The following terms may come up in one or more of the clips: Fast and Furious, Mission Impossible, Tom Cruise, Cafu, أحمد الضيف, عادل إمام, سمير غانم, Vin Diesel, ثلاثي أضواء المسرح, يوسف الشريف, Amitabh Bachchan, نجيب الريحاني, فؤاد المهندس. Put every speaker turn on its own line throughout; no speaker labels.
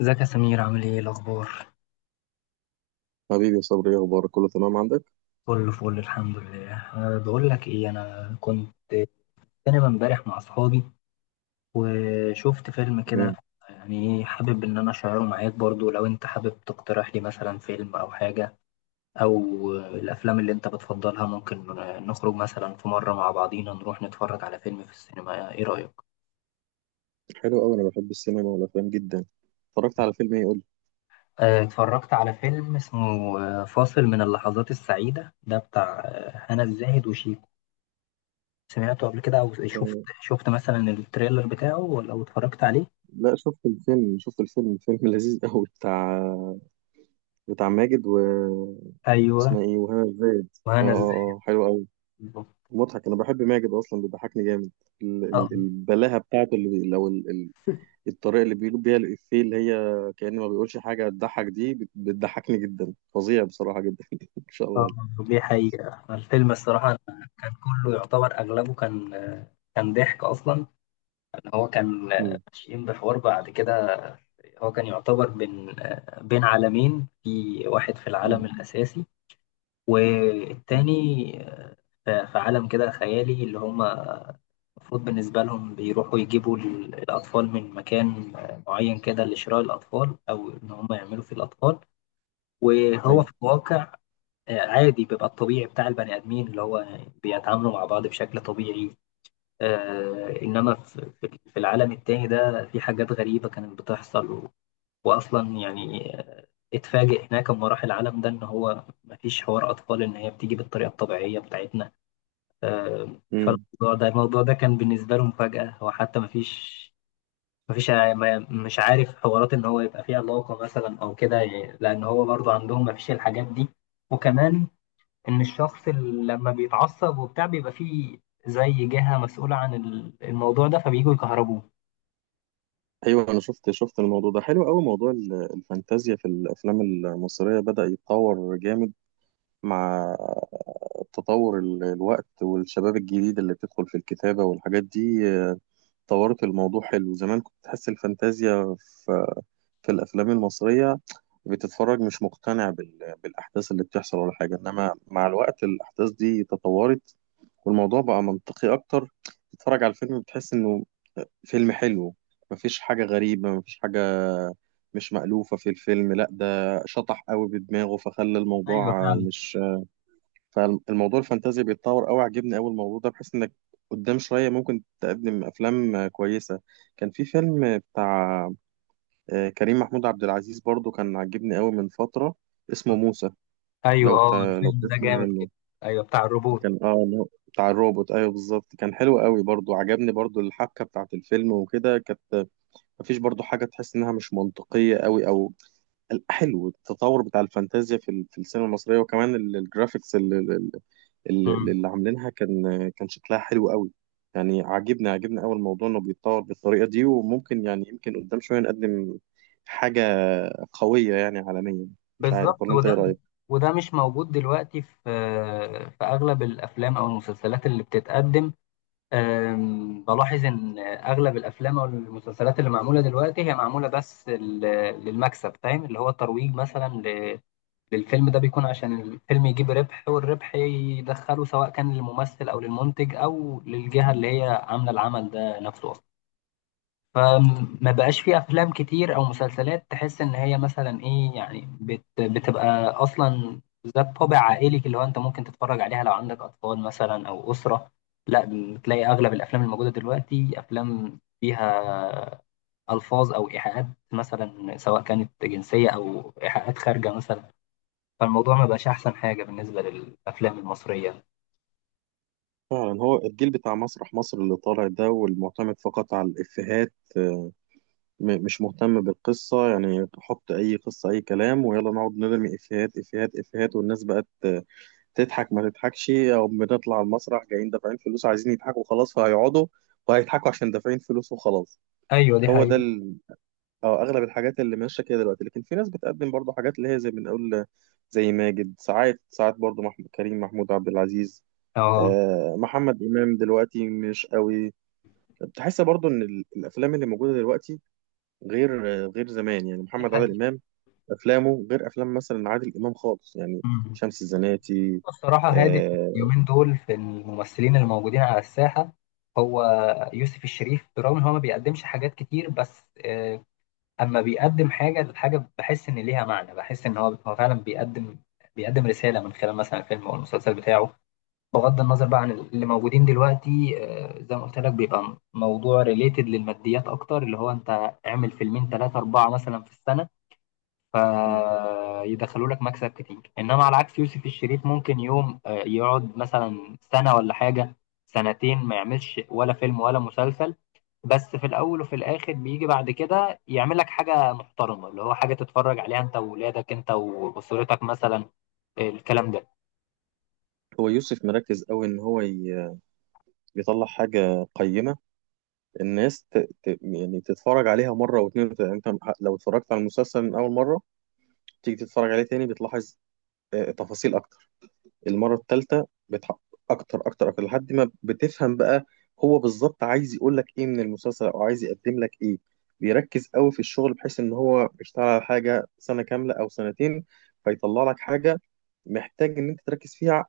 ازيك يا سمير، عامل ايه؟ إيه الاخبار؟
حبيبي يا صبري، ايه اخبارك؟ كله تمام عندك؟
كله فل، الحمد لله. بقول لك ايه، انا كنت في سينما امبارح مع اصحابي وشفت فيلم كده.
تمام.
يعني ايه، حابب ان انا اشعره معاك برضو، لو انت حابب تقترح لي مثلا فيلم او حاجه، او الافلام اللي انت بتفضلها. ممكن نخرج مثلا في مره مع بعضينا نروح نتفرج على فيلم في السينما. ايه رايك؟
حلو قوي، انا بحب السينما والافلام جدا. اتفرجت على فيلم ايه؟ قول لي.
أه، اتفرجت على فيلم اسمه فاصل من اللحظات السعيده، ده بتاع هنا الزاهد وشيكو. سمعته قبل كده؟ او شفت
آه.
شفت مثلا التريلر بتاعه؟ ولا او اتفرجت عليه؟
لا، شفت الفيلم فيلم لذيذ قوي بتاع ماجد و
ايوه.
اسمها ايه وهنا الزاهد. اه
وهنا ازاي.
اه اه، حلو قوي
بالظبط.
مضحك. انا بحب ماجد اصلا، بيضحكني جامد. ال
اه،
ال البلاهه بتاعته اللي لو ال الطريقه اللي بيقول بيها الافيه، اللي هي كأنه ما بيقولش حاجه تضحك دي بتضحكني جدا فظيع بصراحه جدا ان شاء الله
اه،
عليك.
دي حقيقة. الفيلم الصراحة كان كله يعتبر، اغلبه كان، ضحك اصلا. ان هو كان
مم.
ماشيين بحوار بعد كده، هو كان يعتبر بين عالمين، في واحد في العالم
مم.
الاساسي
مم.
والتاني. في عالم كده خيالي، اللي هم المفروض بالنسبة لهم بيروحوا يجيبوا الأطفال من مكان معين كده، لشراء الأطفال أو إن هم يعملوا فيه الأطفال. وهو
ايوه.
في الواقع عادي، بيبقى الطبيعي بتاع البني آدمين، اللي هو بيتعاملوا مع بعض بشكل طبيعي. إنما في العالم التاني ده في حاجات غريبة كانت بتحصل وأصلا يعني اتفاجئ هناك لما راح العالم ده إن هو مفيش حوار أطفال، إن هي بتيجي بالطريقة الطبيعية بتاعتنا.
مم.
فالموضوع ده الموضوع ده كان بالنسبة له مفاجأة. هو حتى مفيش، مش عارف حوارات، ان هو يبقى فيه علاقة مثلا او كده يعني، لان هو برضه عندهم مفيش الحاجات دي. وكمان، ان الشخص اللي لما بيتعصب وبتاع، بيبقى فيه زي جهة مسؤولة عن الموضوع ده، فبييجوا يكهربوه.
ايوه، انا شفت الموضوع ده حلو قوي. موضوع الفانتازيا في الافلام المصريه بدا يتطور جامد مع تطور الوقت والشباب الجديد اللي بتدخل في الكتابه والحاجات دي، طورت الموضوع حلو. زمان كنت تحس الفانتازيا في الافلام المصريه بتتفرج مش مقتنع بالاحداث اللي بتحصل ولا حاجه، انما مع الوقت الاحداث دي تطورت والموضوع بقى منطقي اكتر. تتفرج على الفيلم بتحس انه فيلم حلو، مفيش حاجة غريبة، مفيش حاجة مش مألوفة في الفيلم. لا ده شطح قوي بدماغه فخلى
ايوه،
الموضوع
فعلا.
مش فالموضوع الفانتازيا بيتطور قوي. عجبني قوي الموضوع ده، بحيث انك قدام شوية ممكن تقدم أفلام كويسة. كان في فيلم بتاع كريم محمود عبد العزيز برضو، كان عجبني قوي من فترة، اسمه موسى.
ايوه،
لو
اه،
ت... لو
الفيلم ده
تسمع
جامد كده.
عنه.
ايوه، بتاع الروبوت.
كان اه إن هو بتاع الروبوت، ايوه بالظبط. كان حلو قوي برضو، عجبني برضو الحبكة بتاعت الفيلم وكده. كانت مفيش برضو حاجة تحس إنها مش منطقية قوي أو حلو التطور بتاع الفانتازيا في في السينما المصرية. وكمان الجرافيكس اللي, اللي,
مم.
اللي عاملينها كان شكلها حلو قوي. يعني عاجبني أوي الموضوع إنه بيتطور بالطريقة دي، وممكن يعني يمكن قدام شوية نقدم حاجة قوية يعني عالميا. مش
بالظبط.
عارف، ولا أنت إيه رأيك؟
وده مش موجود دلوقتي في اغلب الافلام او المسلسلات اللي بتتقدم. بلاحظ ان اغلب الافلام او المسلسلات اللي معموله دلوقتي، هي معموله بس للمكسب، فاهم؟ اللي هو الترويج مثلا للفيلم ده بيكون عشان الفيلم يجيب ربح والربح يدخله، سواء كان للممثل او للمنتج او للجهه اللي هي عامله العمل ده نفسه. فما بقاش في افلام كتير او مسلسلات تحس ان هي مثلا ايه يعني، بتبقى اصلا ذات طابع عائلي، اللي هو انت ممكن تتفرج عليها لو عندك اطفال مثلا او اسره. لا، بتلاقي اغلب الافلام الموجوده دلوقتي افلام فيها الفاظ او ايحاءات مثلا، سواء كانت جنسيه او ايحاءات خارجه مثلا. فالموضوع ما بقاش احسن حاجه بالنسبه للافلام المصريه.
فعلا، هو الجيل بتاع مسرح مصر اللي طالع ده والمعتمد فقط على الإفيهات، مش مهتم بالقصة. يعني حط أي قصة أي كلام ويلا نقعد نرمي إفيهات إفيهات إفيهات. والناس بقت تضحك ما تضحكش. أو بنطلع المسرح جايين دافعين فلوس عايزين يضحكوا خلاص، فهيقعدوا وهيضحكوا عشان دافعين فلوس وخلاص.
ايوه، دي
هو ده
حقيقة.
ال... أو أغلب الحاجات اللي ماشية كده دلوقتي. لكن في ناس بتقدم برضه حاجات، اللي هي زي ما بنقول، زي ماجد. ساعات ساعات برضه محمود، كريم محمود عبد العزيز،
اه،
آه محمد إمام دلوقتي مش قوي. بتحس برضه إن الأفلام اللي موجودة دلوقتي غير غير زمان. يعني محمد عادل
دي
امام، افلامه غير افلام مثلا عادل امام خالص، يعني
حقيقة.
شمس الزناتي.
الصراحة هادي
آه.
اليومين دول، في الممثلين اللي موجودين على الساحة، هو يوسف الشريف. برغم إن هو ما بيقدمش حاجات كتير، بس أما بيقدم حاجة، الحاجة بحس إن ليها معنى. بحس إن هو فعلا بيقدم، رسالة من خلال مثلا الفيلم أو المسلسل بتاعه. بغض النظر بقى عن اللي موجودين دلوقتي. زي ما قلت لك، بيبقى موضوع ريليتد للماديات أكتر، اللي هو أنت اعمل فيلمين تلاتة أربعة مثلا في السنة فيدخلوا لك مكسب كتير. انما على عكس يوسف الشريف، ممكن يوم يقعد مثلا سنة ولا حاجة، سنتين، ما يعملش ولا فيلم ولا مسلسل. بس في الاول وفي الاخر بيجي بعد كده يعمل لك حاجة محترمة، اللي هو حاجة تتفرج عليها انت وولادك، انت واسرتك مثلا، الكلام ده.
هو يوسف مركز قوي ان هو يطلع حاجه قيمه. الناس يعني تتفرج عليها مره واتنين وتلاته. يعني انت لو اتفرجت على المسلسل من اول مره، تيجي تتفرج عليه تاني بتلاحظ آه تفاصيل اكتر. المرة الثالثة بتحقق أكتر أكتر أكتر لحد ما بتفهم بقى هو بالظبط عايز يقول لك إيه من المسلسل، أو عايز يقدم لك إيه. بيركز قوي في الشغل، بحيث إن هو بيشتغل على حاجة سنة كاملة أو سنتين فيطلع لك حاجة محتاج إن أنت تركز فيها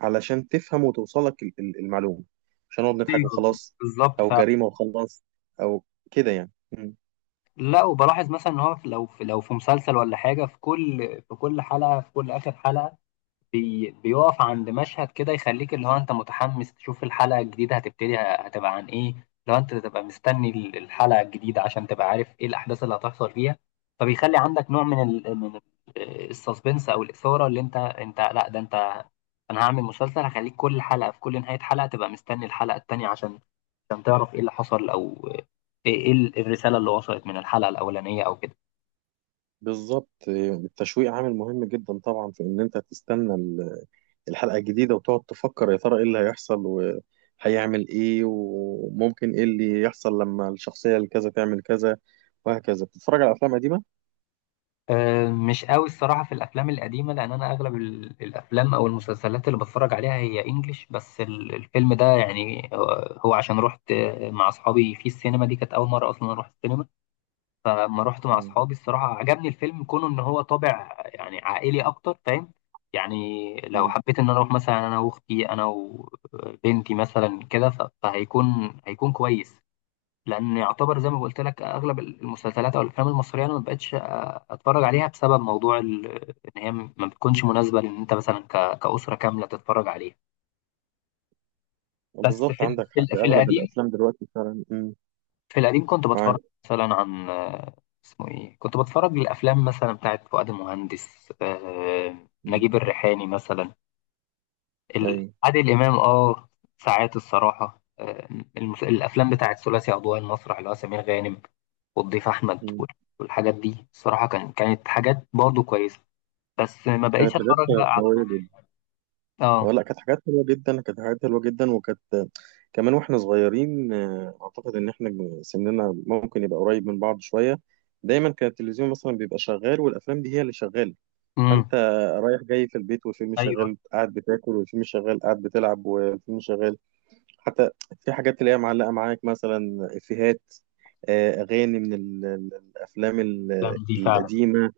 علشان تفهم وتوصل لك المعلومة. مش هنقعد نضحك
ايوه،
وخلاص،
بالظبط،
أو جريمة وخلاص، أو كده يعني.
لا، وبلاحظ مثلا ان هو لو في مسلسل ولا حاجه، في كل حلقه، في كل اخر حلقه بيقف عند مشهد كده يخليك، اللي هو انت متحمس تشوف الحلقة الجديدة هتبتدي هتبقى عن ايه. لو انت تبقى مستني الحلقة الجديدة عشان تبقى عارف ايه الأحداث اللي هتحصل فيها، فبيخلي عندك نوع من السسبنس او الإثارة. اللي انت، لا ده انت، انا هعمل مسلسل هخليك كل حلقة، في كل نهاية حلقة تبقى مستني الحلقة التانية عشان، تعرف ايه اللي حصل، او ايه، الرسالة اللي وصلت من الحلقة الأولانية او كده.
بالظبط، التشويق عامل مهم جدا طبعا في إن أنت تستنى الحلقة الجديدة وتقعد تفكر يا ترى ايه اللي هيحصل وهيعمل ايه وممكن ايه اللي يحصل لما الشخصية الكذا تعمل كذا وهكذا. بتتفرج على أفلام قديمة؟
أه، مش قوي الصراحة في الأفلام القديمة. لأن أنا أغلب الأفلام أو المسلسلات اللي بتفرج عليها هي إنجليش. بس الفيلم ده يعني هو عشان رحت مع أصحابي في السينما، دي كانت أول مرة أصلا أروح السينما. فلما رحت مع
مم.
أصحابي، الصراحة عجبني الفيلم كونه إن هو طابع يعني عائلي أكتر، فاهم؟ يعني لو
مم.
حبيت إن أنا أروح مثلا أنا وأختي، أنا وبنتي مثلا كده، فهيكون، كويس. لان يعتبر زي ما قلت لك، اغلب المسلسلات او الافلام المصريه انا ما بقتش اتفرج عليها، بسبب موضوع ان هي ما بتكونش مناسبه، لان انت مثلا كاسره كامله تتفرج عليها. بس
بالظبط، عندك حق. أغلب الأفلام دلوقتي فعلا. مم.
في القديم كنت بتفرج
معاك.
مثلا عن اسمه ايه، كنت بتفرج للافلام مثلا بتاعت فؤاد المهندس، نجيب
مم.
الريحاني مثلا،
أيوه.
عادل إمام، اه، ساعات الصراحة الأفلام بتاعت ثلاثي أضواء المسرح، اللي هو سمير غانم والضيف أحمد
مم.
والحاجات دي، الصراحة كانت حاجات برضه كويسة، بس ما بقيتش
كانت
أتفرج
حاجات
بقى على
قوية جدا،
مصر. اه،
ولا كانت حاجات حلوة جدا. كانت حاجات حلوة جدا. وكانت كمان واحنا صغيرين، اعتقد ان احنا سننا ممكن يبقى قريب من بعض شوية. دايما كان التلفزيون مثلا بيبقى شغال والافلام دي هي اللي شغالة.
امم،
فانت رايح جاي في البيت والفيلم
ايوه،
شغال، قاعد بتاكل والفيلم شغال، قاعد بتلعب والفيلم شغال. حتى في حاجات اللي هي معلقه معاك مثلا افيهات، اغاني من الافلام
الافلام دي فعلا.
القديمه.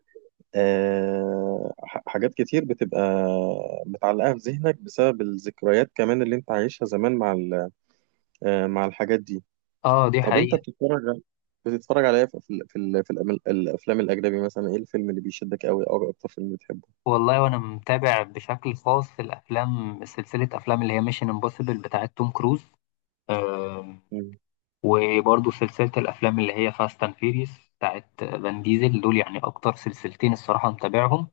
حاجات كتير بتبقى متعلقه في ذهنك بسبب الذكريات كمان اللي انت عايشها زمان مع مع الحاجات دي.
اه، دي
طب انت
حقيقة.
بتتفرج على ايه في الافلام الاجنبي؟ مثلا ايه الفيلم اللي بيشدك قوي او اكتر فيلم بتحبه؟
والله، وانا متابع بشكل خاص في الافلام، سلسلة افلام اللي هي ميشن امبوسيبل بتاعت توم كروز، وبرضه سلسلة الأفلام اللي هي فاست أند فيريس بتاعت فان ديزل. دول يعني أكتر سلسلتين الصراحة متابعهم.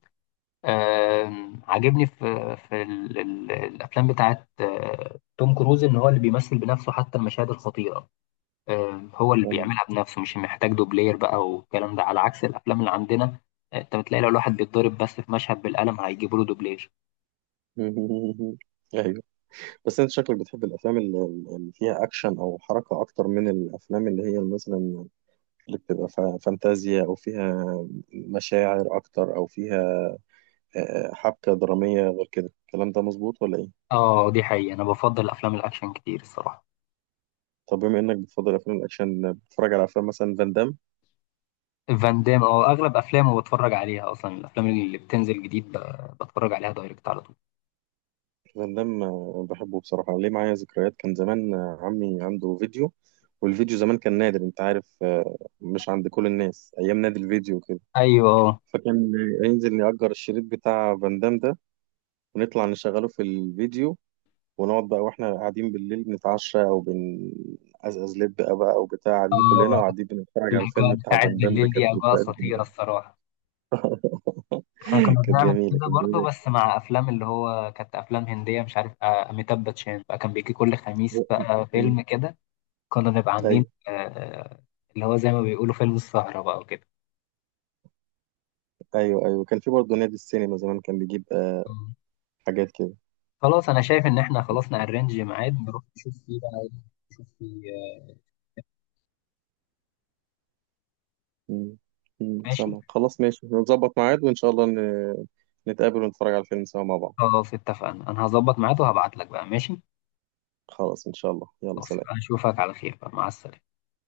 عاجبني في ال الأفلام بتاعت توم كروز، إن هو اللي بيمثل بنفسه حتى المشاهد الخطيرة. هو اللي
مم.
بيعملها بنفسه، مش محتاج دوبلير بقى. والكلام ده على عكس الأفلام اللي عندنا. أنت بتلاقي لو الواحد بيتضرب بس في مشهد بالقلم، هيجيبوا له دوبلير.
مم. ايوه. بس انت شكلك بتحب الافلام اللي فيها اكشن او حركه اكتر من الافلام اللي هي مثلا اللي فانتازيا، او فيها مشاعر اكتر، او فيها حبكه دراميه. غير كده، الكلام ده مظبوط ولا ايه؟
اه، دي حقيقة. أنا بفضل أفلام الأكشن كتير الصراحة.
طب بما انك بتفضل افلام الاكشن، بتتفرج على افلام مثلا فان دام؟
فان دام، اه، اغلب افلامه بتفرج عليها. اصلا الافلام اللي بتنزل جديد بتفرج عليها دايركت على طول.
فان دام بحبه بصراحه. ليه؟ معايا ذكريات. كان زمان، عمي عنده فيديو، والفيديو زمان كان نادر انت عارف، مش عند كل الناس. ايام نادي الفيديو
ايوه، اه،
فكان هينزل نأجر الشريط بتاع فان دام ده، ونطلع نشغله في الفيديو، ونقعد بقى. واحنا قاعدين بالليل بنتعشى او بنقزقز لب بقى، او بتاع، قاعدين كلنا
آه،
وقاعدين بنتفرج على
الاجواء
الفيلم بتاع
بتاعت
فان دام ده.
بالليل دي
كانت
اجواء
ذكريات
خطيره
جميلة.
الصراحه. احنا كنا
كانت
بنعمل
جميلة.
كده
كانت
برضه،
جميلة.
بس مع افلام اللي هو كانت افلام هنديه، مش عارف اميتاب باتشان بقى، كان بيجي كل خميس بقى
مم.
فيلم كده. كنا نبقى عاملين
ايوه.
اللي هو زي ما بيقولوا فيلم السهره بقى وكده.
ايوه ايوه، كان في برضه نادي السينما زمان كان بيجيب آه
مم.
حاجات كده.
خلاص، انا شايف ان احنا خلاص نأرنج ميعاد، نروح نشوف فيه بقى نشوف فيه
مم. مم.
ماشي.
سامع؟ خلاص ماشي، نظبط ميعاد وان شاء الله نتقابل ونتفرج على الفيلم سوا مع بعض.
خلاص اتفقنا، انا هظبط ميعاد وهبعت لك بقى. ماشي،
خلاص، ان شاء الله يلا
خلاص.
سلام.
اشوفك على خير بقى، مع السلامة.